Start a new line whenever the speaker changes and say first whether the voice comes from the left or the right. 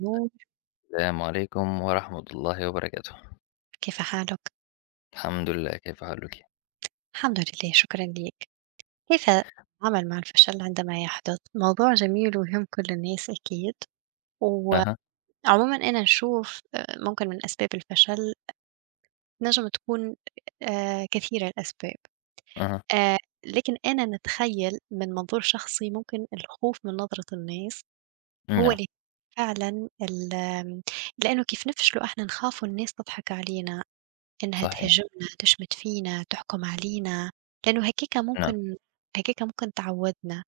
right: نور.
left: السلام عليكم ورحمة الله وبركاته.
right: كيف حالك؟
left: الحمد لله، كيف حالك؟
right: الحمد لله شكرا ليك. كيف التعامل مع الفشل عندما يحدث؟ موضوع جميل ويهم كل الناس أكيد.
left: أها،
right: وعموما أنا نشوف ممكن من أسباب الفشل نجم تكون كثيرة الأسباب.
left: أها،
right: آه، لكن أنا نتخيل من منظور شخصي ممكن الخوف من نظرة الناس هو
left: نعم،
right: اللي فعلا لأنه كيف نفشلوا احنا نخافوا الناس تضحك علينا، إنها
left: صحيح،
right: تهاجمنا، تشمت فينا، تحكم علينا، لأنه هيكِك
left: نعم،
right: ممكن، هيكِك ممكن تعوّدنا،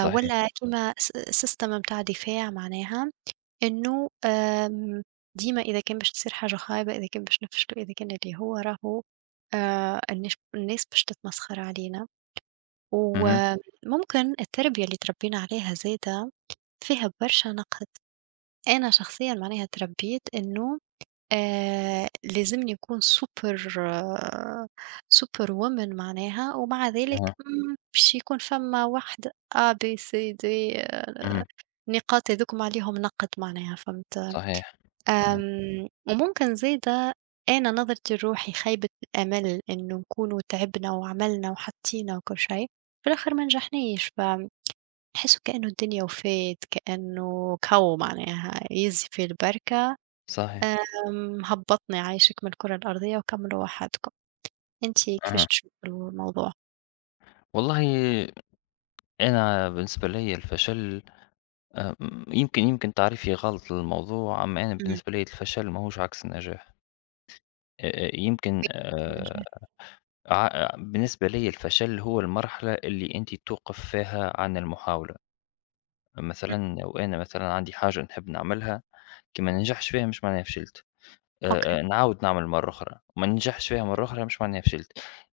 left: صحيح،
right: كيما سيستم متاع دفاع معناها إنه ديما إذا كان باش تصير حاجة خايبة، إذا كان باش نفشلوا، إذا كان اللي هو راهو الناس باش تتمسخر علينا،
left: اهم،
right: وممكن التربية اللي تربينا عليها زادة فيها برشا نقد. أنا شخصيًا معناها تربيت إنه لازمني أكون super superwoman معناها، ومع ذلك
left: اهم،
right: باش يكون فما واحدة ABCD
left: اهم،
right: النقاط هاذوكم عليهم نقد، معناها فهمت؟
left: صحيح، صحيح،
right: وممكن زادة أنا نظرتي لروحي خيبة الأمل إنه نكونوا تعبنا وعملنا وحطينا وكل شيء، في الآخر ما نجحنيش، فنحس وكأنه الدنيا وفات، كأنه كَو معناها يزي في البركة.
left: صحيح،
right: هبّطني عايشِك من الكرة الأرضية وكمّلوا وحدكم. أنتِ كيفاش
left: أها.
right: تشوفي الموضوع؟
left: والله أنا بالنسبة ليّا الفشل آآ يمكن تعريفي غلط للموضوع، أما أنا
right: إمم.
left: بالنسبة ليّا الفشل ماهوش عكس النجاح. يمكن
right: النجاح.
left: ع بالنسبة ليّا الفشل هو المرحلة اللي أنتِ توقف فيها عن المحاولة.
right: إمم.
left: مثلًا لو أنا مثلًا عندي حاجة نحب نعملها ما ننجحش فيها مش معناها فشلت،
right: أوكي.
left: نعاود نعمل مرّة أخرى، ما ننجحش فيها مرّة
right: إمم.
left: أخرى مش معناها فشلت،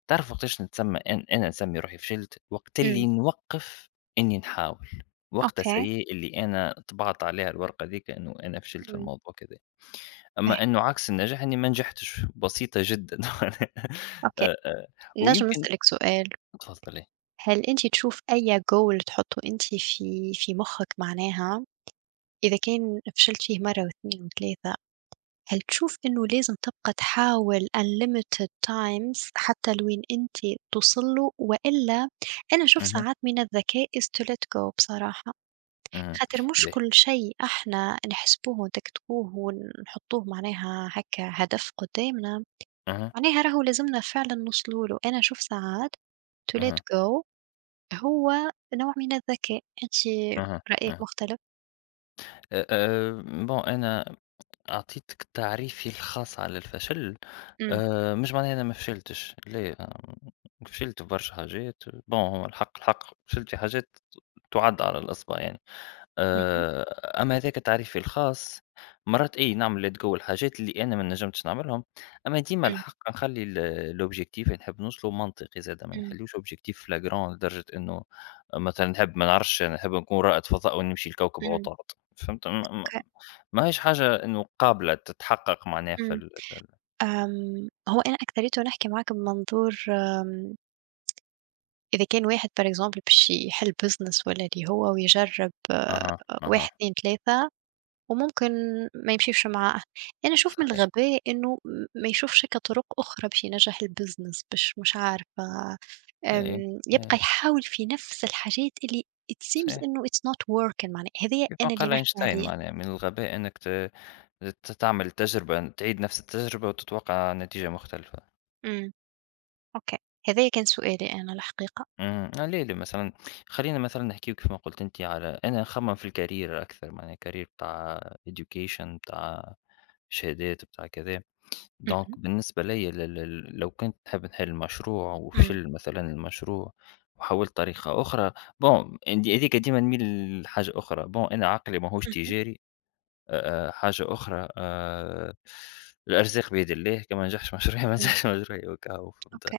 left: تعرف وقتاش نتسمى أن أنا نسمي روحي فشلت؟ وقت
right: إمم.
left: اللي نوقّف إني نحاول، وقتها
right: أوكي.
left: سي اللي أنا طبعت عليها الورقة ذيك إنه أنا فشلت في
right: إمم.
left: الموضوع كذا،
right: فاه.
left: أما إنه عكس النجاح إني ما نجحتش، بسيطة جدًا
right: أوكي.
left: آآ، آآ،
right: نجم
left: ويمكن
right: نسألِك سؤال،
left: تفضل إيه،
right: هل أنتِ تشوف أي goal تحطّه أنتِ في في مخِّك معناها إذا كان فشلت فيه مرّة و2 و3، هل تشوف إنه لازم تبقى تحاول unlimited times حتى لوين أنتِ توصل له، وإلا أنا نشوف
left: اهم،
right: ساعات من الذكاء is to let go بصراحة؟
left: اهم،
right: خاطر مش
left: باهي،
right: كل شيء إحنا نحسبوه ونتكتبوه ونحطوه معناها هكا هدف قدامنا،
left: اهم،
right: معناها راهو لازمنا فعلًا نوصلوا له. أنا نشوف ساعات to
left: اهم،
right: let go هو نوع من الذكاء، أنتِ
left: اهم،
right: رأيك
left: اهم،
right: مختلف؟
left: آآ، آآ، bon أنا أعطيتك تعريفي الخاص على الفشل.
right: إمم،
left: مش معناها أنا ما فشلتش، لا أنا فشلت في برشا حاجات، بون هو الحق الحق فشلت في حاجات تُعَد على الأصبع يعني،
right: اهم،
left: أما هذاك تعريفي الخاص مرات أي نعمل let go لحاجات اللي أنا ما نجمتش نعملهم، أما ديما
right: إمم،
left: الحق نخلّي ال الobjectif اللي نحب نوصله منطقي زادة، ما
right: إمم،
left: نخليوش objectif flagrant لدرجة إنه مثلًا نحب ما نعرفش أنا نحب نكون رائد فضاء ونمشي لكوكب
right: إمم،
left: عطارد، فهمت؟ ما ما
right: أوكي،
left: ماهيش حاجة إنه قابلة تتحقق معناها في
right: إمم.
left: ال
right: هو أنا أكثريته نحكي معاك بمنظور إذا كان واحد for example باش يحل business والّا اللي هو ويجرب
left: أها، أها.
right: 1، 2، 3 وممكن ما يمشيش معاه. أنا أشوف من
left: صحيح،
right: الغباء إنه ما يشوفش كطرق أخرى باش ينجح البزنس باش مش عارفة،
left: إي،
right: يبقى
left: إي،
right: يحاول في نفس الحاجات اللي it seems
left: صحيح،
right: إنه it's not working، معناها هذايا
left: مثل ما
right: أنا اللي
left: قال
right: نحكي
left: أينشتاين
right: عليه.
left: معناها من الغباء أنك ت ت تعمل تجربة تعيد نفس التجربة وتتوقع نتيجة مختلفة،
right: أمم. أوكي. هذايا كان سؤالي أنا الحقيقة.
left: اهم، على الآلي مثلًا خلّينا مثلًا نحكيو كيف ما قُلت أنتِ على أنا نخمم في الcareer أكثر معناها الcareer بتاع education بتاع شهادات بتاع كذا، دونك
right: أمم.
left: بالنسبة ليّا ل ل لو كنت نحب نحل مشروع
right: أمم.
left: وفشل مثلًا المشروع وحاولت طريقة أخرى، bon هادي هاذيك ديما نميل لحاجة أخرى، bon أنا عقلي ماهوش
right: أمم.
left: تجاري حاجة أخرى الأرزاق بيد الله، كان ما نجحش مشروعي ما
right: أمم،
left: نجحش مشروعي وهاكا هو فهمت،
right: أوكي.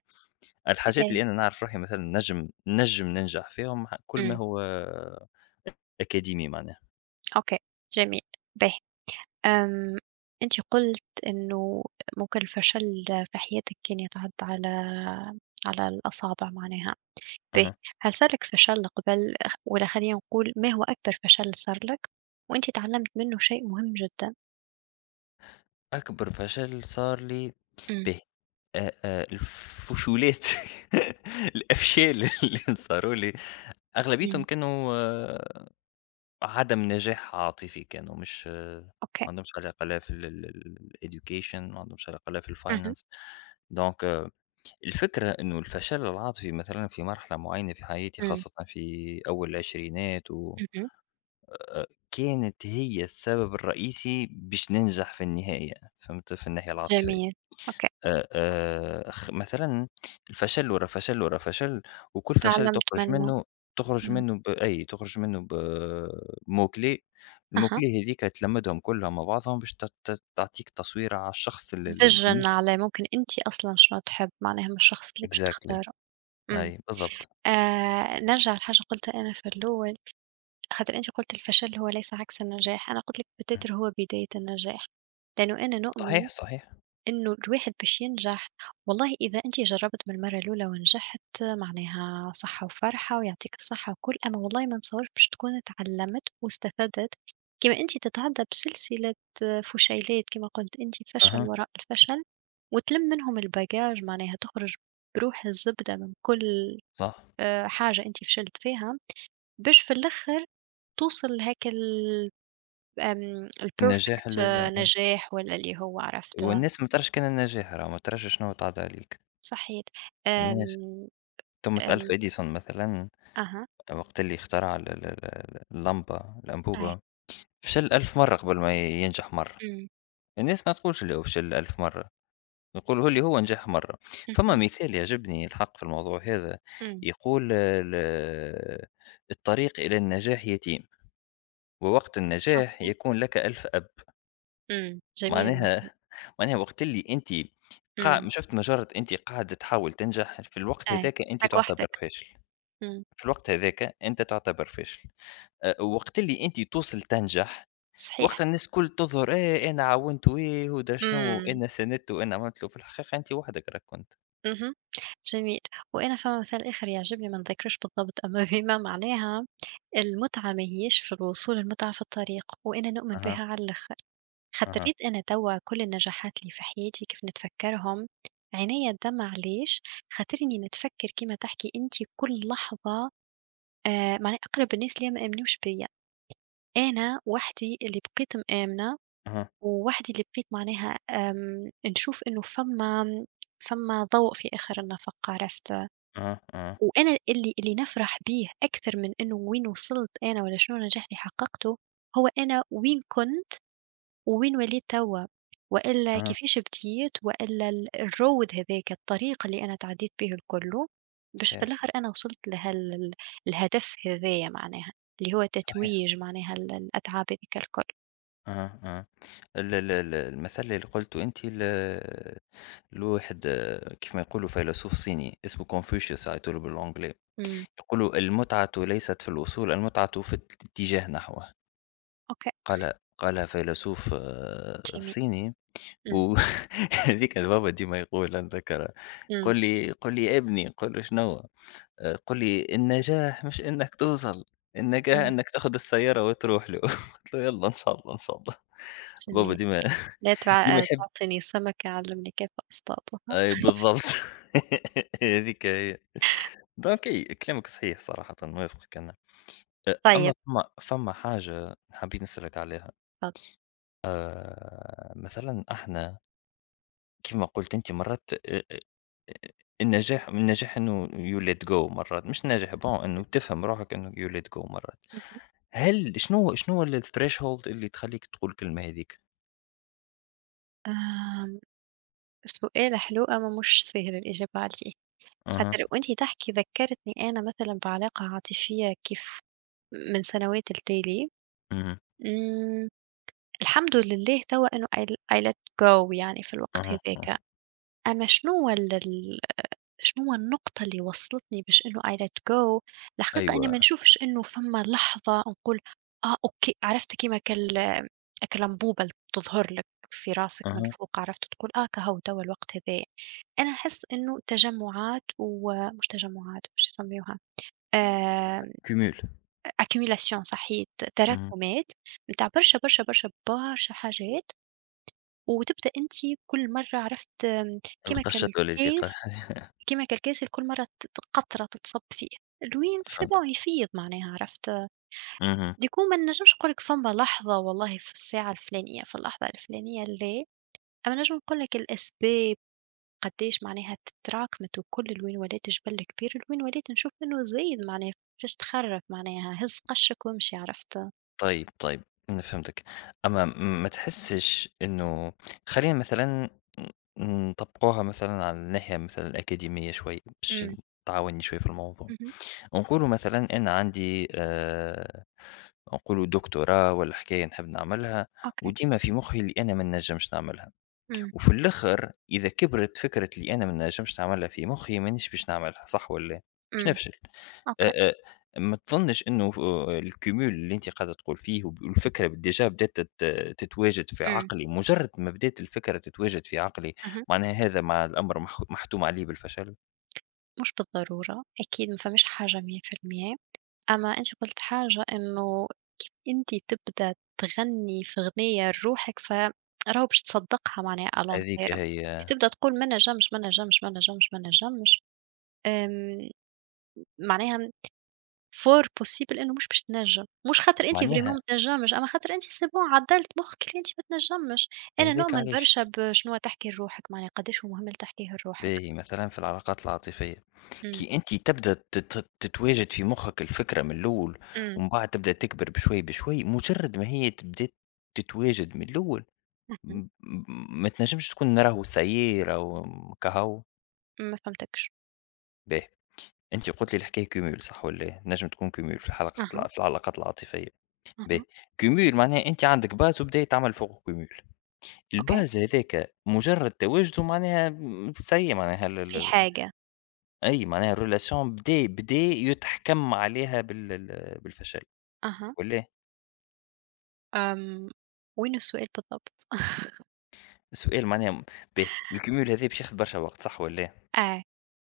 left: الحاجات
right: إيه.
left: اللي أنا نعرف روحي مثلًا نجم ننجح فيهم ح كل ما
right: أمم.
left: هو أكاديمي معناها،
right: أوكي. جميل. باهي. آمم، أنتِ قُلتِ إنه ممكن الفشل في حياتِك كان يتعدّى على على الأصابع معناها. باهي،
left: أها.
right: هل صار لِك فشل قبل والّا خلّينا نقول ما هو أكبر فشل صار لك وأنتِ اتعلمت منه شيء مهم جدًا؟
left: أكبر فشل صار لي
right: إمم،
left: باهي الفشولات الأفشال اللي صاروا لي
right: إمم،
left: أغلبيتهم كانوا آه، عدم نجاح عاطفي، كانوا مش آه،
right: أوكي،
left: ما عندهمش علاقة لا في ال الeducation ما عندهمش علاقة لا في
right: اهم،
left: الfinance دونك الفكرة إنه الفشل العاطفي مثلًا في مرحلة معينة في حياتي
right: إمم،
left: خاصةً في أول العشرينات و
right: اهم،
left: آآ، كانت هي السبب الرئيسي باش ننجح في النهاية، فهمت؟ في الناحية العاطفية.
right: جميل، أوكي.
left: خ مثلًا الفشل ورا فشل ورا فشل، وكل فشل
right: اتعلمت
left: تخرج
right: منه،
left: منه تخرج
right: إمم،
left: منه ب أي تخرج منه ب mot-clé
right: أها،
left: الmot-clé هذيك تلمّدهم كلهم مع بعضهم باش ت ت تعطيك تصوير على الشخص ال
right: vision
left: بالنسبة
right: على ممكن أنتِ أصلًا شنو تحب، معناها من الشخص اللي باش
left: exactly
right: تختاره، إمم.
left: أي بالضبط.
right: نرجع لحاجة قُلتها أنا في الأول. خاطر أنتِ قُلتِ الفشل هو ليس عكس النجاح، أنا قُلت لِك بالتتر هو بداية النجاح، لأنه أنا نؤمن
left: صحيح، صحيح.
right: إنه الواحد باش ينجح، والله إذا أنتِ جرّبت من المرة الأولى ونجحت معناها صحة وفرحة ويعطيك الصحة وكل، أما والله ما نتصورش باش تكون اتعلمت واستفدت كيما أنتِ تتعدى بسلسلة فشيلات كيما قُلت أنتِ، فشل
left: أها.
right: وراء الفشل وتلم منهم الباجاج، معناها تخرج بروح الزبدة من كل
left: صح،
right: حاجة أنتِ فشلت فيها. باش في الآخر توصل لهاك
left: النجاح
right: الperfect نجاح والّا اللي هو عرفت.
left: والناس ما تراش كان النجاح راه ما تراش شنو تعدى عليك،
right: صحيت.
left: الناس
right: آمم،
left: توماس
right: آمم
left: ألفا إديسون مثلًا
right: أها،
left: وقت اللي اخترع ال ال ال اللمبة
right: أي،
left: الأنبوبة فشل 1000 مرة قبل ما ينجح مرة،
right: إمم،
left: الناس ما تقولش اللي هو فشل 1000 مرة، يقولوا اللي هو نجح مرة، فما
right: اهم،
left: مثال يعجبني الحق في الموضوع هذا
right: إمم،
left: يقول ال "الطريق إلى النجاح يتيم، ووقت النجاح
right: أوكي،
left: يكون لك 1000 أب."
right: إمم، جميل المثل،
left: معناها معناها وقت اللي أنتِ قاع
right: إمم،
left: شُفت مجرّد أنتِ قاعدة تحاول تنجح، في الوقت
right: أي،
left: هذاك أنت
right: راك
left: تعتبر
right: وحدك،
left: فاشل،
right: إمم،
left: في الوقت هذاك أنت تعتبر فاشل، أ وقت اللي أنتِ توصل تنجح،
right: صحيح،
left: وقت الناس الكل تظهر إيه أنا عاونت وإيه ودرا شنو
right: إمم،
left: وأنا ساندت وأنا عملت له، في الحقيقة أنت وحدك راك كنت.
right: اهم، جميل. وأنا فما مثال آخر يعجبني ما نتذكروش بالضبط أما فيما معناها المتعة ما هياش في الوصول، المتعة في الطريق، وأنا نؤمن
left: أها،
right: بها على الآخر.
left: أها،
right: خاطريت أنا توا كل النجاحات اللي في حياتي كيف نتفكّرهم، عينيّا الدمع علاش، خاطرني نتفكّر كيما تحكي أنتِ كل لحظة معناها أقرب الناس اللي ما آمنوش بيّا، أنا وحدي اللي بقيت مآمنة،
left: أها،
right: ووحدي اللي بقيت معناها نشوف إنه فما، فما ضوء في آخر النفق عرفت.
left: أها، أها،
right: وأنا اللي نفرح بيه أكثر من إنه وين وصلت أنا والّا شنو نجاح اللي حققته، هو أنا وين كنت ووين وليت توا، وإلا
left: أها،
right: كيفاش بديت، وإلا الroad هاذاك، الطريق اللي أنا تعديت بيه الكلّه، باش في
left: صحيح،
right: الآخر أنا وصلت لهال الهدف هذايا معناها، اللي هو
left: صحيح.
right: تتويج معناها الأتعاب هاذيك الكل.
left: أها، أها. ال ال ال المثل اللي قُلته أنتِ ال له واحد آه، كيف ما يقولوا فيلسوف صيني اسمه كونفوشيوس عيطوا بالانجلي
right: إمم.
left: يقولوا المتعة ليست في الوصول المتعة في الاتجاه نحوه
right: أوكي.
left: قال قالها فيلسوف آه،
right: جميل.
left: صيني
right: إمم،
left: وهذيك بابا ديما يقول نذكر
right: إمم،
left: قل لي قل لي يا ابني قل له شنو آه، قل لي النجاح مش انك توصل النجاح
right: إمم،
left: انك تاخذ السيارة وتروح له قلت له يلا ان شاء الله ان شاء الله بابا
right: جميل.
left: ديما
right: لا
left: ديما يحب
right: تعطيني السمكة، علمني كيف أصطادها.
left: أي بالضبط هذيك هي دونك إي كلامك صحيح صراحةً، نوافقك أنا.
right: طيب،
left: أما فما حاجة حبيت نسألك عليها،
right: تفضل.
left: مثلًا إحنا كيما قُلت أنت مرات أ أ النجاح إنه you let go مرات، مش ناجح bon إنه تفهم روحك إنه you let go مرات.
right: اهم.
left: هل شنو ال الthreshold اللي تخلّيك تقول الكلمة هاذيك؟
right: آمم، سؤال حلو أما مش ساهل الإجابة عليه.
left: أها،
right: خاطر وأنتِ تحكي ذكّرتني أنا مثلًا بعلاقة عاطفية كيف من سنوات التالي.
left: اهم،
right: إمم. الحمد لله توا إنه I let go يعني في الوقت
left: أها، أها،
right: هذاك. أما شنوا ال شنوا النقطة اللي وصّلتني باش إنه I let go؟ الحقيقة أنا ما
left: أيوه،
right: نشوفش إنه فما لحظة نقول آه أوكي، عرفت كيما كال هاك الأنبوبة اللي تظهر لك في راسك من
left: أها،
right: فوق عرفت تقول آه كهو توا الوقت هذايا. أنا نحس إنه تجمُّعات ومش تجمُّعات باش يسميوها آآ
left: cumul
right: accumulation. صحيت،
left: اهم،
right: تراكمات متاع برشا، برشا، برشا، برشا حاجات، وتبدأ أنتِ كل مرّة عرفت كيما
left: القشة والذي قا
right: كالكيس، كيما كالكاسل كل مرة ت ت قطرة تتصب فيه، الويند سي
left: فهمتك،
right: بون يفيض معناها عرفت.
left: اهم.
right: ديكو ما نجمش نقول لك فما لحظة والله في الساعة الفلانية، في اللحظة الفلانية لا، أما نجم نقول لك الأسباب قديش معناها تراكمت وكل الوين ولات جبل كبير، الوين ولات نشوف إنه زايد معناها فاش تخرف معناها هز قشك وامشي عرفت.
left: طيب، طيب، أنا فهمتِك. أما ما تحسّش إنه خلّينا مثلًا نطبّقوها مثلًا على الناحية مثلًا الأكاديمية شوي باش
right: إمم،
left: تعاوني شوي في الموضوع.
right: اهم،
left: نقولوا مثلًا أنا عندي نقولوا دكتوراه والّا حكاية نحب نعملها
right: أوكي،
left: وديما في مُخّي اللي أنا ما ننجمش نعملها،
right: إمم،
left: وفي الآخر إذا كبرت فكرة اللي أنا ما ننجمش نعملها في مُخّي مانيش باش نعملها، صح والّا؟ باش
right: إمم،
left: نفشل.
right: أوكي،
left: آآ، آآ، ما تظنّش إنه ف الcumul اللي أنتِ قاعدة تقول فيه والفكرة déjà بدات تتواجد في
right: إمم،
left: عقلي، مجرد ما بدات الفكرة تتواجد في عقلي،
right: اهم.
left: معناها هذا مع الأمر محتوم عليه بالفشل؟
right: مش بالضرورة، أكيد ما فماش حاجة 100%. أما أنتِ قُلتِ حاجة إنه كيف أنتِ تبدأ تغني في أغنية لروحك فراهو باش تصدّقها معناها à long
left: هذيك
right: terme، كي
left: هي،
right: تبدأ تقول ما نجمش، ما نجمش، ما نجمش، ما نجمش، آمم، معناها for possible إنه مش باش تنجم، مش خاطر أنتِ vraiment
left: معناها
right: ما تنجمش، أما خاطر أنتِ c'est bon عدّلت مخك اللي أنتِ ما تنجمش. أنا
left: هذاك
right: نؤمن
left: علاش
right: برشا بشنوا تحكي لروحك معناها قداش هو مهم اللي تحكيه لروحك.
left: باهي مثلًا في العلاقات العاطفية،
right: إمم،
left: كي أنتِ تبدا تتواجد في مخك الفكرة من الأول،
right: إمم،
left: ومن بعد تبدا تكبر بشوي بشوي، مجرد ما هي تبدا تتواجد من الأول،
right: اهم.
left: م م ما تنجمش تكون راهو ça y est راهو م كهو
right: ما فهمتكش.
left: باهي، أنتِ قُلتِ لي الحكاية cumul صح والّا إيه؟ نجم تكون cumul في الحلقات الع
right: أها.
left: في العلاقات العاطفية،
right: أها،
left: باهي، cumul معناها أنتِ عندك base وبداية تعمل فوقه cumul،
right: أوكي،
left: الbase هاذاك مجرد تواجده معناها م سي معناها ال ال
right: في
left: ال
right: حاجة،
left: أي معناها الrelation بدا يتحكم عليها بالفشل
right: أها.
left: والّا إيه؟
right: آمم، وين السؤال بالضبط؟
left: السؤال معناها م باهي، الcumul هذا باش ياخذ برشا وقت صح والّا إيه؟
right: آه،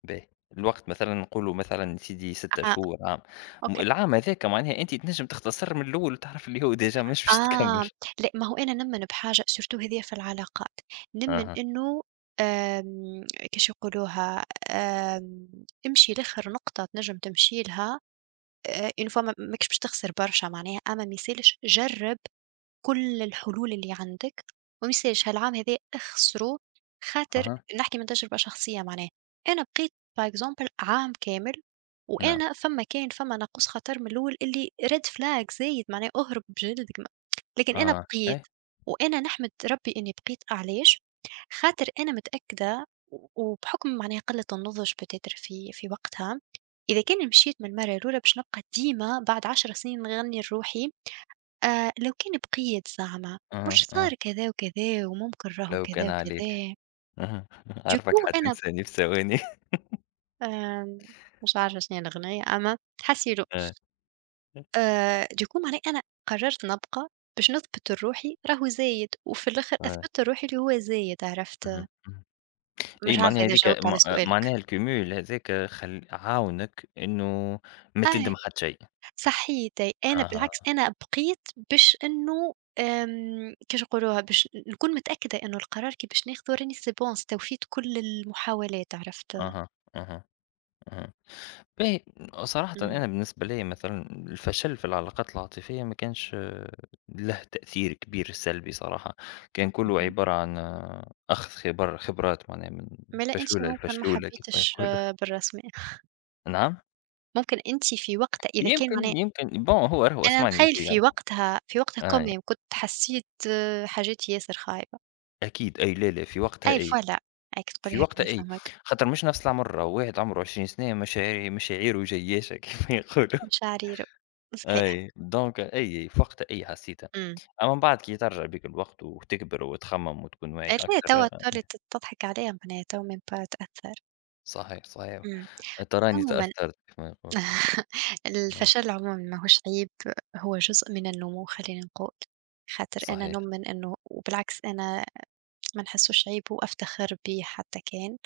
left: باهي، الوقت مثلًا نقولوا مثلًا يا سيدي 6
right: آه،
left: شهور، عام، م
right: أوكي،
left: العام هذاك معناها أنتِ تنجم تختصر من الأول وتعرف اللي هو déjà مش باش تكمل.
right: آه. لأ ما هو أنا نمن بحاجة surtout هذيا في العلاقات، نمن
left: أها،
right: إنه آمم، كيش يقولوها، آمم، امشي لآخر نقطة تنجم تمشي لها une fois ما ماكش باش تخسر برشا معناها، أما ما يسالش جرّب كل الحلول اللي عندِك، وما يسالش هالعام هاذاه اخسروا. خاطر
left: أها،
right: نحكي من تجربة شخصية معناه، أنا بقيت par exemple عام كامل،
left: نعم،
right: وأنا فما كان فما ناقوس خطر من الأول اللي red flag زايد معناه اهرب بجلدك لكن أنا
left: آه،
right: بقيت.
left: أي،
right: وأنا نحمد ربي إني بقيت علاش؟ خاطر أنا متأكدة وبحكم معناها قلة النضج peut-être في وقتها، إذا كان مشيت من المرة الأولى باش نبقى ديما بعد 10 سنين نغني لروحي لو كان بقيت زعمة
left: أها،
right: مش صار
left: آه،
right: كذا وكذا وممكن راهو
left: لو
right: كذا
left: كان عليك،
right: وكذا.
left: اهم، عارفك
right: دوكو أنا
left: حتنساني في ثواني
right: آمم مش عارفة شنيا الأغنية أما تحسي له.
left: آه،
right: دوكو معناه أنا قررت نبقى باش نثبت لروحي راهو زايد، وفي الآخر
left: آه،
right: أثبت لروحي اللي هو زايد عرفت.
left: اهم، اهم، أي
right: مش
left: معناها
right: عارفة إذا
left: هاذيك
right: جاوبت
left: م
right: على سؤالك.
left: معناها الcumul هذاك خل عاونك إنه ما
right: آه،
left: تندم حتى شيء،
right: صحيتي. أنا
left: أها،
right: بالعكس أنا بقيت باش إنه كيفاش نقولوها، باش نكون متأكدة إنه القرار كي باش ناخده راني سي بون استوفيت كل المحاولات عرفت.
left: أها، أها، أها. باهي، صراحةً
right: إمم،
left: أنا بالنسبة ليّا مثلًا الفشل في العلاقات العاطفية ما كانش آه، له تأثير كبير سلبي صراحة، كان كلّه
right: اهم.
left: عبارة عن آه، أخذ خبرات معناها من
right: ما لأ أنتِ
left: فشلولة
right: ممكن ما
left: لفشلولة كيف ما
right: حبيتش
left: يقولوا،
right: بالرسمي،
left: نعم؟
right: ممكن أنتِ في وقتها إذا كان معناه
left: يمكن bon هو راهو
right: أنا
left: اسمعني
right: نتخيّل
left: أخي
right: في وقتها في وقتها
left: أي
right: كمان كنت حسيت حاجات ياسر خايبة.
left: أكيد أي لا، لا في وقتها
right: أي
left: أي،
right: فوالا، هاك تقولي
left: في
right: هاك
left: وقتها
right: أنا
left: أي،
right: فاهماك.
left: خاطر مش نفس العمر راهو واحد عمره 20 سنة مشاعره جياشة كيف ما يقولوا.
right: مشاعري ر صحيح،
left: أي، دونك أي فوقتها أي حسيتها،
right: إمم.
left: أما من بعد كي ترجع بيك الوقت وتكبر وتخمم وتكون واعي
right: أ لا
left: أكثر
right: توا
left: آه،
right: تولي تضحك عليها معناها توا من بعد تأثّر.
left: صحيح، صحيح،
right: إمم.
left: تراني
right: عمومًا
left: تأثرت كما يقولوا، آه،
right: الفشل عمومًا ماهوش عيب، هو جزء من النمو خلّينا نقول، خاطر أنا
left: صحيح،
right: نؤمن إنه وبالعكس أنا ما نحسوش عيب وأفتخر بيه حتى كان،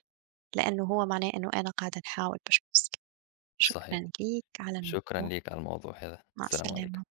right: لإنه هو معناه إنه أنا قاعدة نحاول باش نوصل.
left: صحيح،
right: شكرًا ليك على
left: شكرًا
right: الموضوع.
left: ليك على الموضوع هذا،
right: مع
left: السلام عليكم.
right: السلامة.